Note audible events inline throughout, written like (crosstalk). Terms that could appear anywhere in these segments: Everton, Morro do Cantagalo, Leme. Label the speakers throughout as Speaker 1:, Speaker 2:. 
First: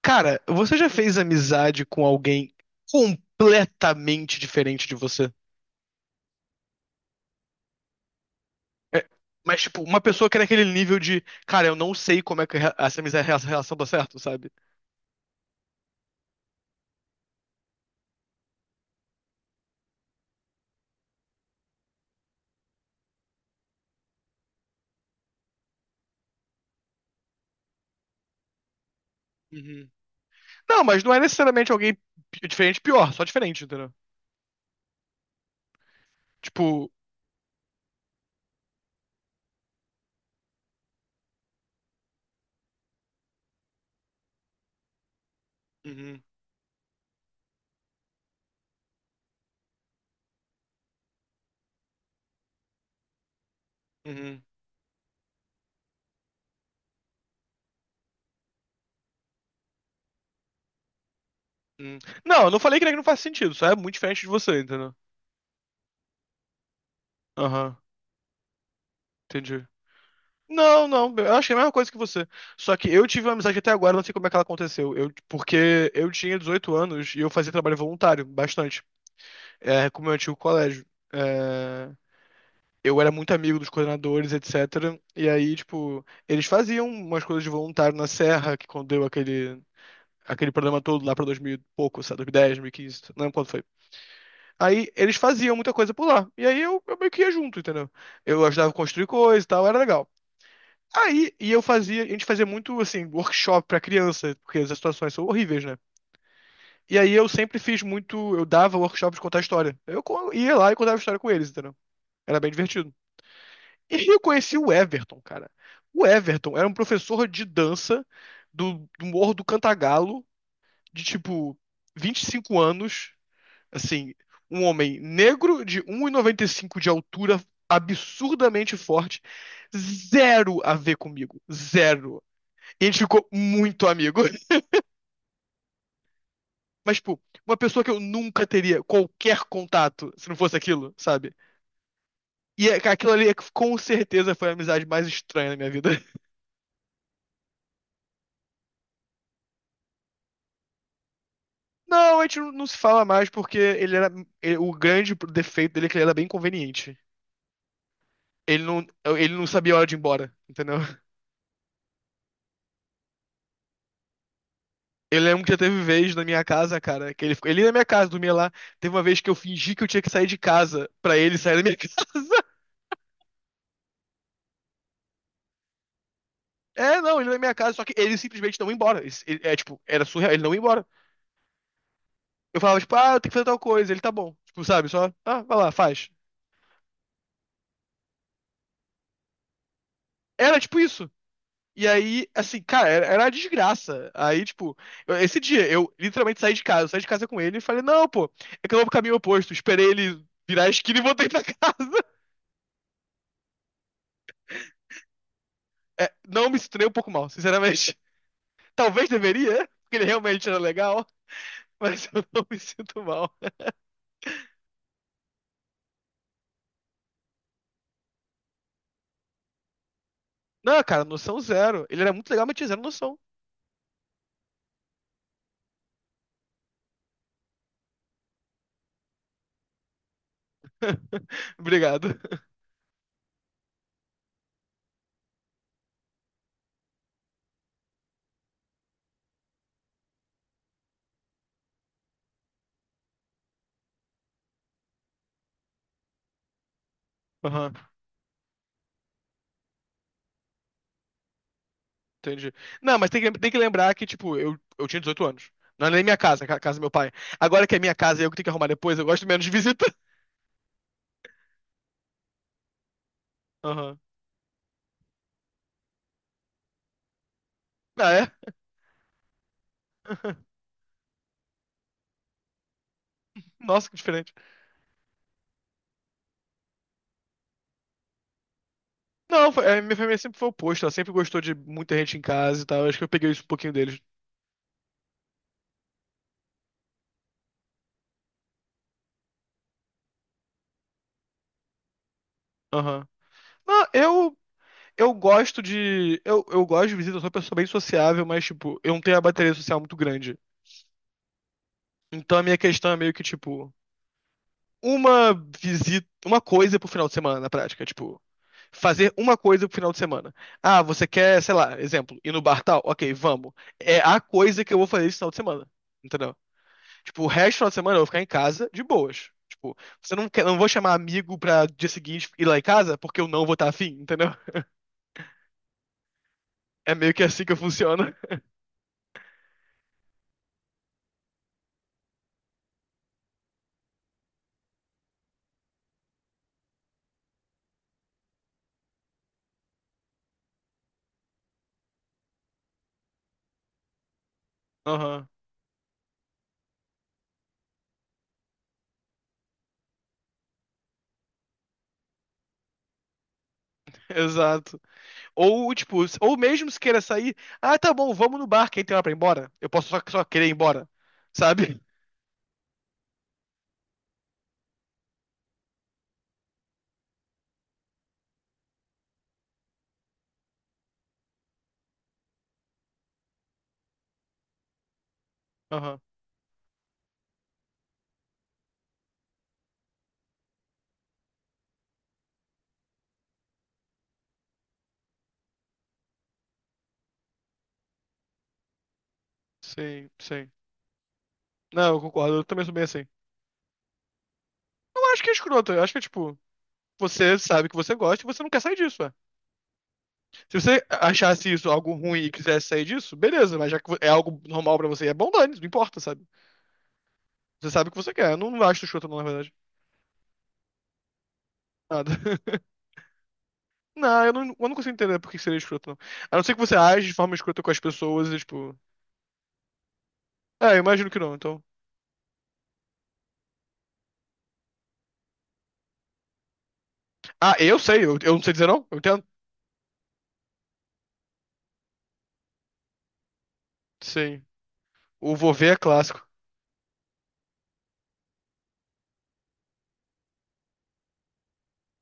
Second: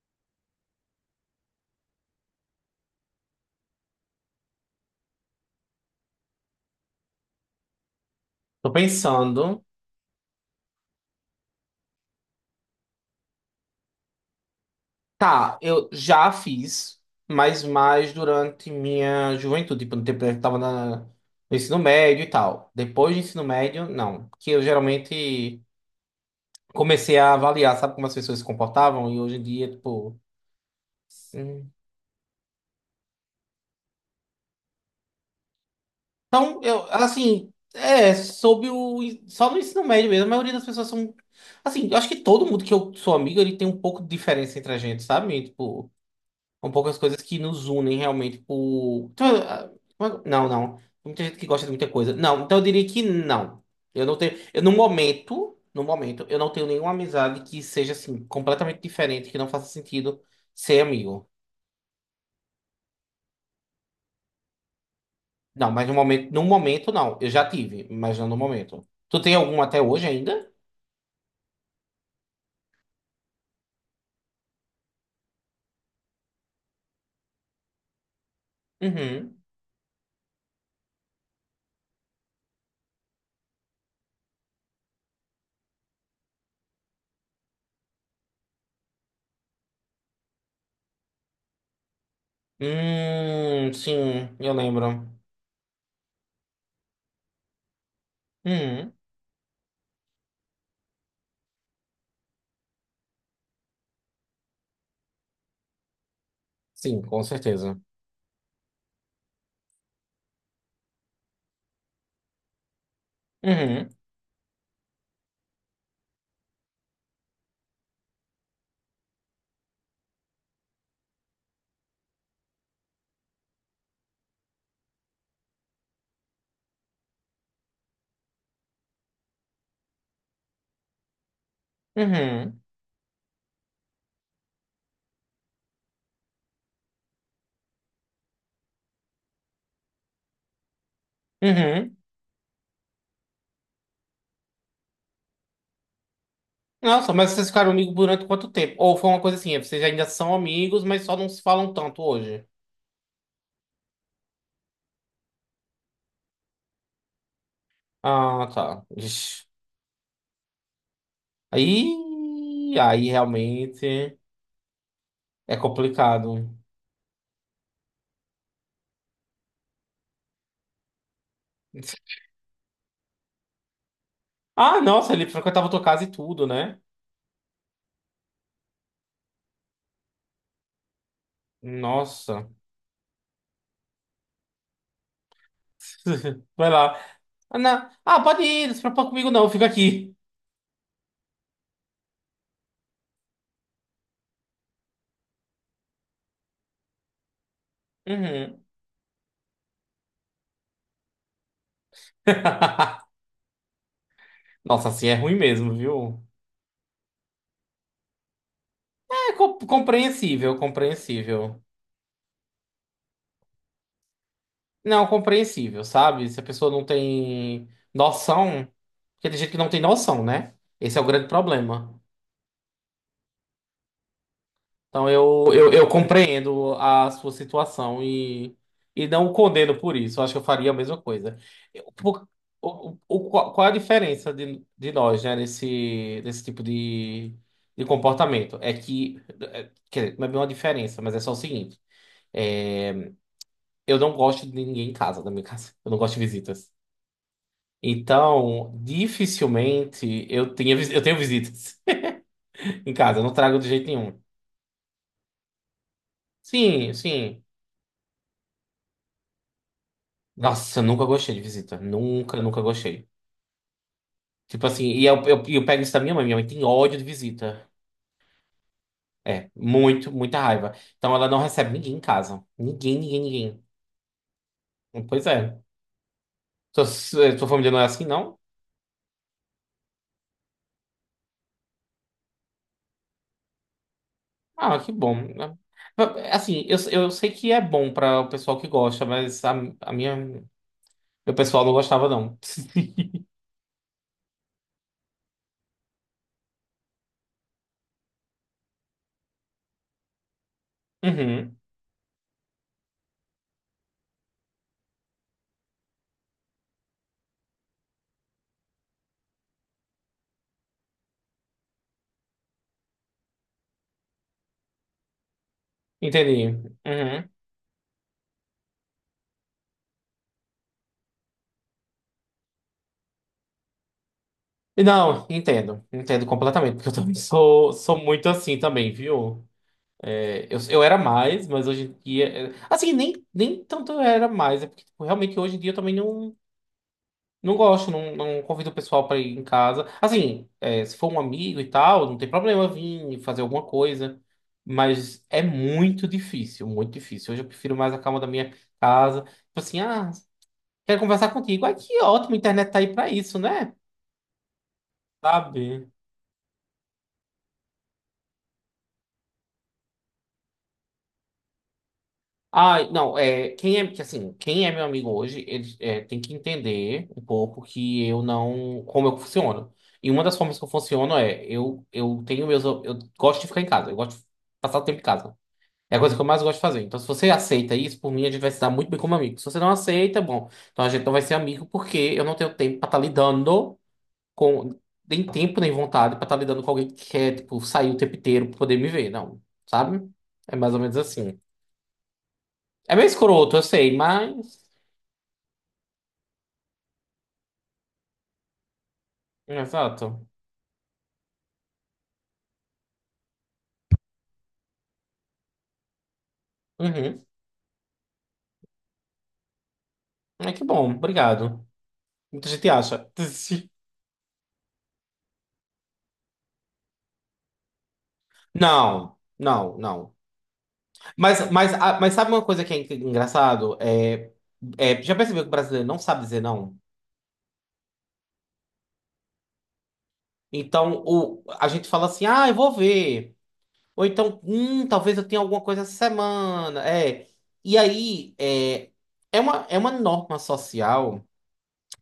Speaker 1: Cara, você já fez amizade com alguém completamente diferente de você?
Speaker 2: Tô
Speaker 1: É, mas,
Speaker 2: pensando.
Speaker 1: tipo, uma pessoa que era aquele nível de, cara, eu não sei como é que essa amizade, essa relação dá certo, sabe?
Speaker 2: Tá, eu já fiz, mas mais durante minha juventude, tipo, no tempo que eu tava no ensino médio e tal. Depois do ensino médio, não. Porque eu geralmente comecei a avaliar, sabe como as pessoas se comportavam? E hoje em dia,
Speaker 1: Uhum.
Speaker 2: tipo.
Speaker 1: Não, mas não é necessariamente
Speaker 2: Sim.
Speaker 1: alguém diferente, pior, só diferente, entendeu?
Speaker 2: Então, eu,
Speaker 1: Tipo,
Speaker 2: assim, é, sob o. Só no ensino médio mesmo, a maioria das pessoas são. Assim, eu acho que todo mundo que eu sou amigo, ele tem um pouco de diferença entre a gente, sabe? Tipo.
Speaker 1: uhum,
Speaker 2: São poucas coisas que nos unem realmente por. Então, não, não. Tem muita gente que gosta de muita coisa. Não, então eu diria que não. Eu não tenho.
Speaker 1: uhum,
Speaker 2: Eu, no momento, eu não tenho nenhuma amizade que seja assim, completamente diferente, que não faça sentido ser amigo.
Speaker 1: uhum, não, eu não falei que não faz sentido, só é muito diferente de você, entendeu?
Speaker 2: Não, mas no momento não. Eu já
Speaker 1: Aham,
Speaker 2: tive, mas não no momento. Tu tem algum
Speaker 1: entendi.
Speaker 2: até hoje ainda?
Speaker 1: Não, não, eu achei a mesma coisa que você. Só que eu tive uma amizade até agora, não sei como é que ela aconteceu. Eu, porque eu tinha 18 anos e eu fazia trabalho voluntário, bastante,
Speaker 2: Uhum.
Speaker 1: é, com o meu antigo colégio. É, eu era muito amigo dos coordenadores, etc. E aí, tipo, eles faziam umas coisas de voluntário na Serra, que quando deu aquele, aquele problema todo lá pra 2000 e pouco, sabe, 2010, 2015, não lembro quando foi.
Speaker 2: Sim, eu
Speaker 1: Aí
Speaker 2: lembro.
Speaker 1: eles faziam muita coisa por lá. E aí eu meio que ia junto, entendeu? Eu ajudava a
Speaker 2: Uhum.
Speaker 1: construir coisa e tal, era legal. Aí, e eu fazia, a gente fazia muito, assim, workshop pra criança, porque as situações são horríveis, né? E
Speaker 2: Sim,
Speaker 1: aí
Speaker 2: com
Speaker 1: eu sempre
Speaker 2: certeza.
Speaker 1: fiz muito, eu dava workshop de contar história. Ia lá e contava história com eles, entendeu? Era bem divertido.
Speaker 2: Uhum.
Speaker 1: E aí eu conheci o Everton, cara. O Everton era um professor de dança do Morro do Cantagalo, de tipo 25 anos, assim, um homem negro de 1,95 de altura, absurdamente forte, zero a ver comigo, zero.
Speaker 2: Uhum.
Speaker 1: E a gente ficou muito amigo. (laughs) Mas, tipo, uma pessoa que eu nunca teria qualquer contato se não fosse aquilo, sabe?
Speaker 2: Uhum.
Speaker 1: Cara, aquilo ali é que com certeza foi a amizade mais estranha da minha vida. (laughs)
Speaker 2: Nossa, mas vocês ficaram amigos durante quanto tempo? Ou foi uma coisa assim, vocês ainda são amigos, mas só não se falam tanto
Speaker 1: Não, a gente
Speaker 2: hoje.
Speaker 1: não se fala mais porque ele era. O grande defeito dele é que ele era bem conveniente.
Speaker 2: Ah,
Speaker 1: Ele
Speaker 2: tá.
Speaker 1: não, Ele
Speaker 2: Ixi.
Speaker 1: não sabia a hora de ir embora, entendeu?
Speaker 2: Aí, realmente
Speaker 1: Eu lembro que já
Speaker 2: é
Speaker 1: teve vez na
Speaker 2: complicado.
Speaker 1: minha casa, cara, que ele ficou. Ele ia na minha casa, dormia lá. Teve uma vez que eu fingi que eu tinha que sair de casa pra ele sair da minha (laughs) casa.
Speaker 2: Ah, nossa, ele frequentava tua casa e tudo, né?
Speaker 1: É, não, ele ia na minha casa, só que ele simplesmente não ia embora. É tipo, era surreal, ele não ia embora.
Speaker 2: Nossa.
Speaker 1: Eu falava, tipo, ah, eu tenho que fazer tal coisa, ele tá bom. Tipo, sabe, só, ah, vai lá, faz.
Speaker 2: (laughs) Vai lá. Ah, não. Ah, pode ir, não se preocupa comigo não, eu fico aqui.
Speaker 1: Era tipo isso. E aí, assim, cara, era uma desgraça. Aí, tipo, esse dia eu literalmente saí de casa, eu saí de casa com ele e falei, não, pô,
Speaker 2: Uhum.
Speaker 1: é que eu vou pro caminho oposto. Esperei ele virar a esquina e voltei pra casa. (laughs)
Speaker 2: (laughs) Nossa, assim é ruim mesmo,
Speaker 1: É,
Speaker 2: viu?
Speaker 1: não me sinto nem um pouco mal, sinceramente. (laughs) Talvez
Speaker 2: É
Speaker 1: deveria, porque ele realmente era
Speaker 2: compreensível,
Speaker 1: legal,
Speaker 2: compreensível.
Speaker 1: (laughs) mas eu não me sinto mal.
Speaker 2: Não, compreensível, sabe? Se a pessoa não tem noção, porque tem gente que não tem noção, né?
Speaker 1: Não,
Speaker 2: Esse é
Speaker 1: cara,
Speaker 2: o grande
Speaker 1: noção zero.
Speaker 2: problema.
Speaker 1: Ele era muito legal, mas tinha zero noção.
Speaker 2: Então eu compreendo a sua situação e não o condeno por isso. Eu acho que eu faria a mesma
Speaker 1: (laughs)
Speaker 2: coisa. Eu-
Speaker 1: Obrigado.
Speaker 2: por- qual é a diferença de nós, né, nesse tipo de comportamento? É que, é, quer dizer, não é bem uma diferença, mas é só o seguinte: é, eu não gosto de ninguém em casa, da minha (laughs) casa. Eu não gosto de visitas.
Speaker 1: Aham.
Speaker 2: Então, dificilmente eu tenho visitas
Speaker 1: Entendi.
Speaker 2: (laughs) em
Speaker 1: Não, mas
Speaker 2: casa, eu não
Speaker 1: tem que
Speaker 2: trago de jeito
Speaker 1: lembrar que,
Speaker 2: nenhum.
Speaker 1: tipo, eu tinha 18 anos. Não era nem minha casa, a casa do meu
Speaker 2: Sim,
Speaker 1: pai.
Speaker 2: sim.
Speaker 1: Agora que é minha casa e eu que tenho que arrumar depois, eu gosto menos de visita.
Speaker 2: Nossa, eu nunca gostei de visita. Nunca, nunca gostei.
Speaker 1: Aham.
Speaker 2: Tipo assim, e eu pego isso da minha mãe. Minha mãe tem ódio de visita.
Speaker 1: Ah, é?
Speaker 2: É, muito, muita
Speaker 1: (laughs)
Speaker 2: raiva. Então ela não recebe ninguém em casa. Ninguém, ninguém,
Speaker 1: Nossa, que diferente.
Speaker 2: ninguém. Pois é. Sua família não é assim, não?
Speaker 1: Não, a minha família sempre foi oposta. Ela sempre gostou de muita gente em casa e tal. Acho que eu peguei isso um pouquinho deles.
Speaker 2: Ah, que bom. Assim, eu sei que é bom para o pessoal que gosta, mas a minha, meu pessoal não gostava, não.
Speaker 1: Aham.
Speaker 2: (laughs)
Speaker 1: Não, eu gosto de. Eu gosto de visita, eu sou uma pessoa bem sociável, mas, tipo, eu não tenho a bateria social muito grande.
Speaker 2: Uhum.
Speaker 1: Então a minha questão é meio que, tipo, uma visita, uma coisa pro final de semana, na prática. Tipo, fazer uma coisa pro final de semana. Ah, você quer, sei lá, exemplo, ir no bar tal? Ok, vamos. É a coisa que eu vou fazer esse final de semana. Entendeu?
Speaker 2: Entendi.
Speaker 1: Tipo, o
Speaker 2: Uhum.
Speaker 1: resto do final de semana eu vou ficar em casa de boas. Tipo, você não quer, não vou chamar amigo pra dia seguinte ir lá em casa porque eu não vou estar afim, entendeu? (laughs)
Speaker 2: E não, entendo. Entendo completamente, porque eu
Speaker 1: É meio
Speaker 2: também (laughs)
Speaker 1: que assim que
Speaker 2: sou
Speaker 1: funciona.
Speaker 2: muito assim também, viu? É, eu era mais, mas hoje em dia. Assim, nem tanto eu era mais, é porque tipo, realmente hoje em dia eu também não, não gosto, não, não convido o pessoal pra ir em casa. Assim, se for um amigo e tal, não tem problema vir fazer alguma coisa, mas
Speaker 1: Aham,
Speaker 2: é muito difícil, muito difícil. Hoje eu prefiro mais a calma da minha casa. Tipo assim, quero conversar contigo. Ai, que ótimo, a internet tá aí pra isso, né?
Speaker 1: (laughs) exato. Ou,
Speaker 2: Sabe?
Speaker 1: tipo, ou mesmo se queira sair, ah, tá bom, vamos no bar, quem tem hora pra ir embora? Eu posso só querer ir embora, sabe?
Speaker 2: Ah, não, é, quem é, que, assim, quem é meu amigo hoje, ele é, tem que entender um pouco que eu não, como eu funciono. E uma das formas que eu funciono é, eu tenho meus, eu gosto de ficar em casa, eu gosto de passar o tempo em casa. É
Speaker 1: Aham,
Speaker 2: a coisa que eu mais gosto de fazer. Então, se você aceita isso, por mim, a gente vai se dar muito bem como amigo. Se você não aceita, bom, então a gente não vai ser amigo porque eu não tenho tempo pra estar lidando com, nem tempo, nem vontade pra estar lidando com alguém que quer, tipo, sair o tempo inteiro pra poder me ver, não, sabe?
Speaker 1: sim, sim.
Speaker 2: É mais ou menos assim.
Speaker 1: Não, eu concordo, eu também sou bem
Speaker 2: É
Speaker 1: assim.
Speaker 2: meio escroto, eu sei, mas.
Speaker 1: Eu acho que é escroto. Eu acho que é tipo, você sabe que você gosta e você não quer sair disso, ué.
Speaker 2: Exato.
Speaker 1: Se você achasse isso algo ruim e quisesse sair disso, beleza, mas já que é algo normal pra você, é bom dane, não importa, sabe?
Speaker 2: Uhum.
Speaker 1: Você sabe o que você quer. Eu não acho escroto, não, na verdade.
Speaker 2: É que bom, obrigado.
Speaker 1: Nada.
Speaker 2: Muita
Speaker 1: (laughs)
Speaker 2: gente acha. (laughs)
Speaker 1: Não, eu não consigo entender por que seria escroto, não. A não ser que você age de forma escrota com as pessoas e, tipo.
Speaker 2: Não, não, não.
Speaker 1: É, eu imagino que não,
Speaker 2: Mas,
Speaker 1: então.
Speaker 2: mas, ah, mas sabe uma coisa que é engraçado? É, já percebeu que o brasileiro não sabe dizer não?
Speaker 1: Ah, eu sei, eu não sei dizer não? Eu entendo?
Speaker 2: Então, a gente fala assim, ah, eu vou ver. Ou então,
Speaker 1: Sim.
Speaker 2: talvez eu
Speaker 1: O
Speaker 2: tenha
Speaker 1: vou
Speaker 2: alguma
Speaker 1: ver é
Speaker 2: coisa essa
Speaker 1: clássico.
Speaker 2: semana. É. E aí, é uma norma social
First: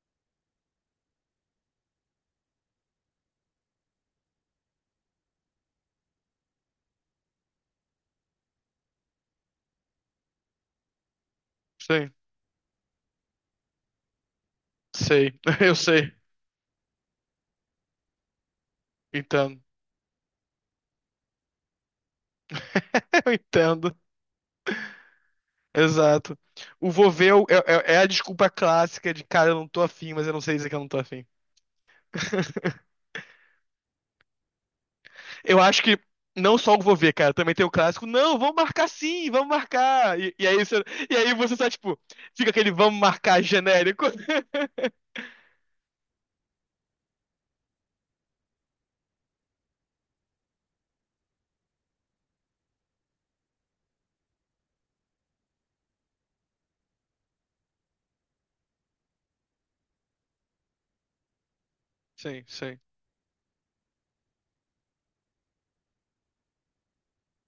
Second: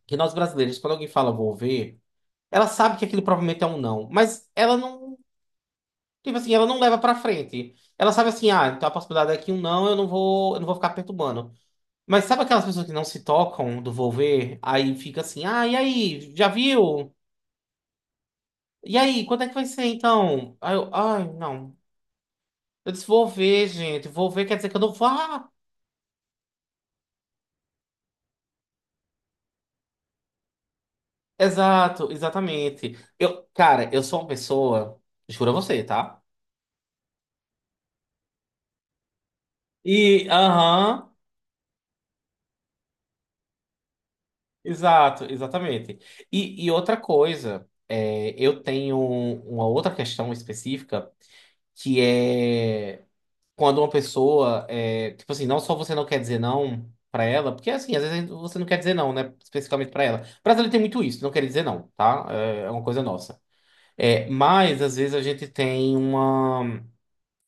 Speaker 2: que nós brasileiros, quando alguém fala vou ver, ela sabe que aquilo provavelmente é um não, mas ela não. Tipo assim, ela não leva pra frente. Ela sabe assim, então a possibilidade é que um não, eu não vou ficar perturbando.
Speaker 1: Sim.
Speaker 2: Mas sabe aquelas pessoas que não se tocam do vou ver? Aí fica
Speaker 1: Sei.
Speaker 2: assim,
Speaker 1: (laughs)
Speaker 2: e
Speaker 1: Eu sei.
Speaker 2: aí, já viu? E aí, quando é que
Speaker 1: Entendo.
Speaker 2: vai ser então? Aí eu, ai, não. Eu disse,
Speaker 1: (laughs)
Speaker 2: vou
Speaker 1: Eu
Speaker 2: ver,
Speaker 1: entendo.
Speaker 2: gente, vou ver, quer dizer que eu não vou. Ah,
Speaker 1: Exato. O vou ver é, é a desculpa clássica de, cara, eu não tô afim, mas eu não sei dizer que eu não tô afim.
Speaker 2: exato,
Speaker 1: (laughs)
Speaker 2: exatamente. Eu, cara, eu sou uma pessoa, juro a
Speaker 1: Eu acho
Speaker 2: você,
Speaker 1: que
Speaker 2: tá?
Speaker 1: não só o vou ver, cara, também tem o clássico, não, vamos marcar sim, vamos marcar.
Speaker 2: E,
Speaker 1: E aí você,
Speaker 2: aham,
Speaker 1: e aí você só, tipo, fica aquele vamos marcar genérico. (laughs)
Speaker 2: exato, exatamente. E, outra coisa, é, eu tenho uma outra questão específica que é quando uma pessoa é, tipo assim, não só você não quer dizer não pra ela, porque assim, às vezes você não quer dizer não, né, especificamente pra ela. Brasileiro tem muito isso, não quer dizer não, tá?
Speaker 1: Sim,
Speaker 2: É
Speaker 1: sim.
Speaker 2: uma coisa nossa. É, mas às vezes a gente tem uma,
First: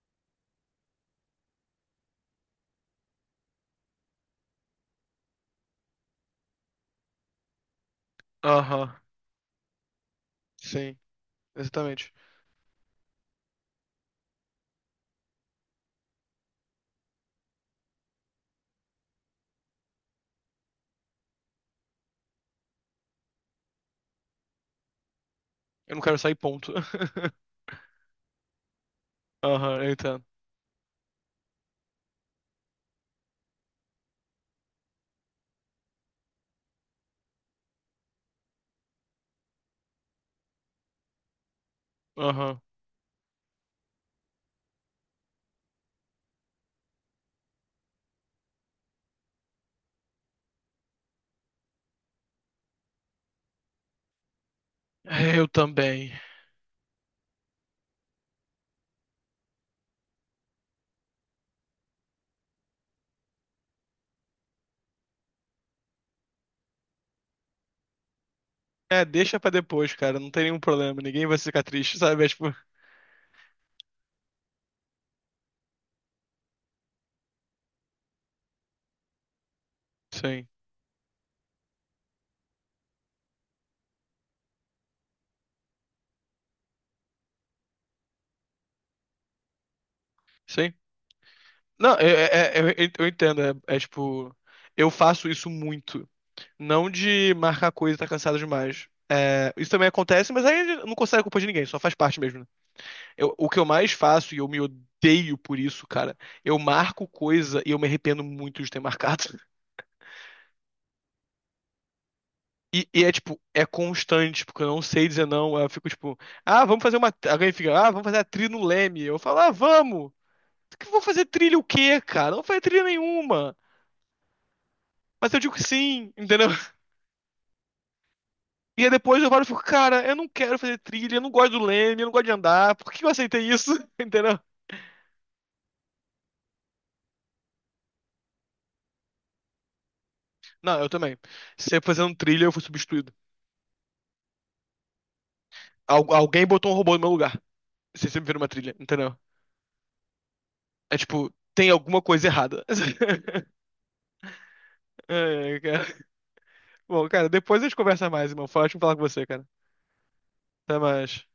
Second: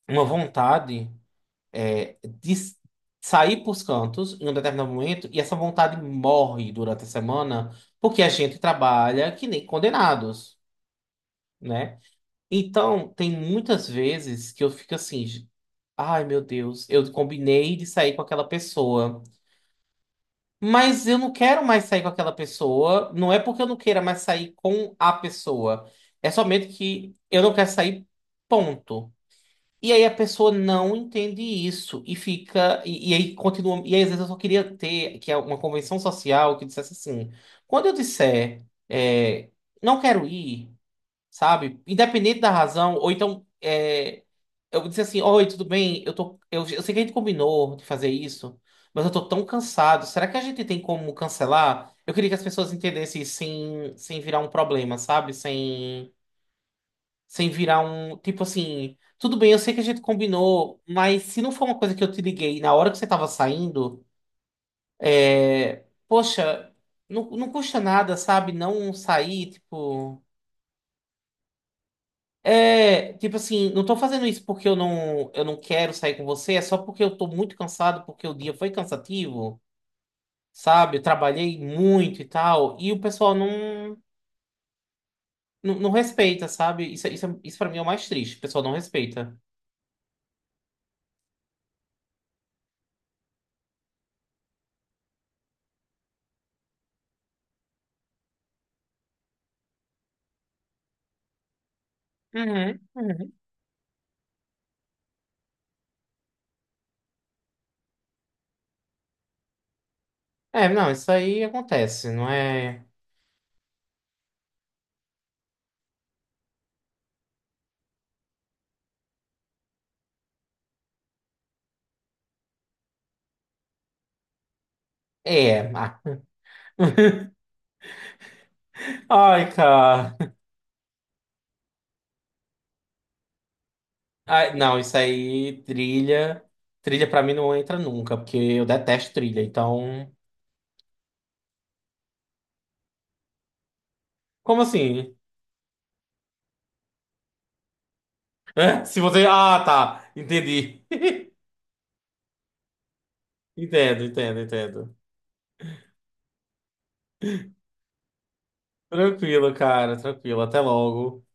Speaker 2: uma vontade de sair pros cantos em um determinado momento e essa vontade morre durante a semana porque a gente
Speaker 1: Aham,
Speaker 2: trabalha que nem condenados,
Speaker 1: sim,
Speaker 2: né?
Speaker 1: exatamente.
Speaker 2: Então, tem muitas vezes que eu fico assim. Ai, meu Deus, eu combinei de sair com aquela pessoa, mas eu não quero mais sair com aquela pessoa. Não é porque eu não queira mais sair com a pessoa,
Speaker 1: Eu não quero
Speaker 2: é
Speaker 1: sair,
Speaker 2: somente
Speaker 1: ponto.
Speaker 2: que
Speaker 1: (laughs)
Speaker 2: eu não quero sair, ponto.
Speaker 1: Aham, eu
Speaker 2: E aí a
Speaker 1: entendo.
Speaker 2: pessoa não entende isso e fica, e aí continua. E aí às vezes eu só queria ter que é uma convenção social que dissesse assim: quando eu disser, não quero ir, sabe, independente da
Speaker 1: Aham.
Speaker 2: razão, ou então. Eh, eu disse assim, oi, tudo bem? Eu sei que a gente combinou de fazer isso, mas eu tô tão cansado. Será que a gente tem como cancelar? Eu queria que as pessoas entendessem isso sem virar um problema, sabe?
Speaker 1: Eu também.
Speaker 2: Sem virar um, tipo assim, tudo bem, eu sei que a gente combinou, mas se não for uma coisa que eu te liguei na hora que você tava saindo, poxa, não, não custa nada, sabe? Não
Speaker 1: É, deixa
Speaker 2: sair,
Speaker 1: pra depois, cara,
Speaker 2: tipo.
Speaker 1: não tem nenhum problema, ninguém vai ficar triste, sabe? É, tipo,
Speaker 2: É, tipo assim, não tô fazendo isso porque eu não quero sair com você, é só porque eu tô muito cansado, porque o dia foi cansativo,
Speaker 1: sim.
Speaker 2: sabe? Eu trabalhei muito e tal, e o pessoal não respeita, sabe? Isso pra mim é o mais triste, o pessoal não respeita.
Speaker 1: Sim, não, eu entendo. É, é tipo, eu faço isso muito. Não de marcar coisa e tá cansado demais. É, isso também acontece, mas aí eu não consegue culpa de ninguém, só faz parte mesmo, né?
Speaker 2: Uhum, uhum.
Speaker 1: O que eu mais faço, e eu me odeio por isso, cara, eu marco coisa e eu me arrependo muito de ter marcado. (laughs)
Speaker 2: É, não, isso aí acontece, não é?
Speaker 1: E é tipo, é constante, porque eu não sei dizer não. Eu fico tipo, ah, vamos fazer uma. Alguém fica, ah, vamos fazer a trilha no Leme. Eu falo, ah, vamos! Que eu vou fazer trilha o quê, cara? Não vou fazer trilha nenhuma. Mas eu
Speaker 2: É,
Speaker 1: digo
Speaker 2: é, ah.
Speaker 1: sim, entendeu?
Speaker 2: (laughs)
Speaker 1: E aí depois eu falo e
Speaker 2: Ai,
Speaker 1: fico, cara, eu
Speaker 2: cara.
Speaker 1: não quero fazer trilha, eu não gosto do leme, eu não gosto de andar, por que eu aceitei isso? (laughs) Entendeu?
Speaker 2: Ai, não, isso aí, trilha. Trilha pra mim não entra nunca, porque eu detesto trilha, então.
Speaker 1: Não, eu também. Sempre fazendo trilha, eu fui substituído.
Speaker 2: Como assim?
Speaker 1: Alguém botou um robô no meu lugar. Você sempre vira uma trilha,
Speaker 2: É? Se
Speaker 1: entendeu?
Speaker 2: você. Ah, tá. Entendi.
Speaker 1: É tipo,
Speaker 2: (laughs)
Speaker 1: tem alguma coisa errada. (laughs)
Speaker 2: Entendo, entendo, entendo.
Speaker 1: É, cara. Bom, cara, depois a gente conversa mais, irmão. Foi ótimo falar com você, cara.
Speaker 2: Tranquilo, cara, tranquilo. Até
Speaker 1: Até
Speaker 2: logo.
Speaker 1: mais.